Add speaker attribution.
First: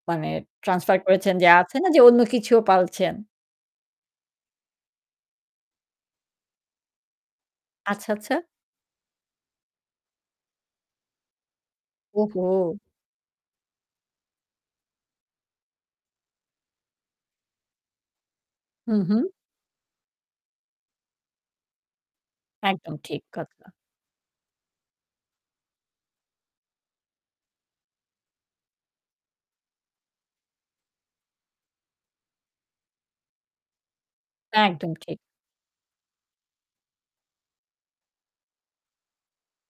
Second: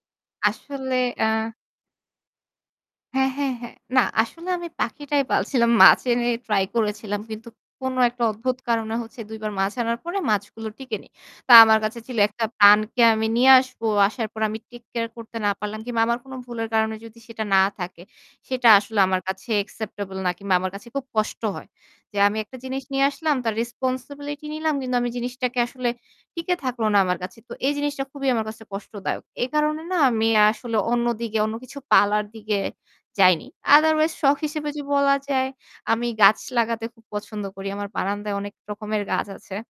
Speaker 1: মানে
Speaker 2: আসলে
Speaker 1: ট্রান্সফার
Speaker 2: আ
Speaker 1: করেছেন যে আছে না যে অন্য কিছুও পালছেন।
Speaker 2: হ্যাঁ, হ্যাঁ, হ্যাঁ। না আসলে আমি পাখিটাই পালছিলাম। মাছ এনে ট্রাই করেছিলাম। কিন্তু কোন
Speaker 1: আচ্ছা,
Speaker 2: একটা
Speaker 1: আচ্ছা।
Speaker 2: অদ্ভুত কারণে হচ্ছে ২ বার মাছ আনার পরে মাছগুলো টিকে নিই। তা আমার কাছে ছিল একটা
Speaker 1: ওহো।
Speaker 2: প্রাণকে আমি নিয়ে আসবো। আসার পর আমি take care করতে না পারলাম কিংবা আমার কোন ভুলের কারণে যদি সেটা না থাকে সেটা
Speaker 1: হু,
Speaker 2: আসলে আমার
Speaker 1: হু
Speaker 2: কাছে অ্যাকসেপ্টেবল না কিংবা আমার কাছে খুব কষ্ট হয়। যে আমি একটা জিনিস
Speaker 1: একদম
Speaker 2: নিয়ে
Speaker 1: ঠিক
Speaker 2: আসলাম তার
Speaker 1: কথা।
Speaker 2: রেসপনসিবিলিটি নিলাম, কিন্তু আমি জিনিসটাকে আসলে টিকে থাকলো না আমার কাছে। তো এই জিনিসটা খুবই আমার কাছে কষ্টদায়ক। এই কারণে না আমি আসলে অন্যদিকে অন্য কিছু পালার দিকে যাইনি। Otherwise শখ হিসেবে যদি
Speaker 1: একদম
Speaker 2: বলা
Speaker 1: ঠিক।
Speaker 2: যায় আমি গাছ লাগাতে খুব পছন্দ করি। আমার বারান্দায় অনেক রকমের গাছ আছে।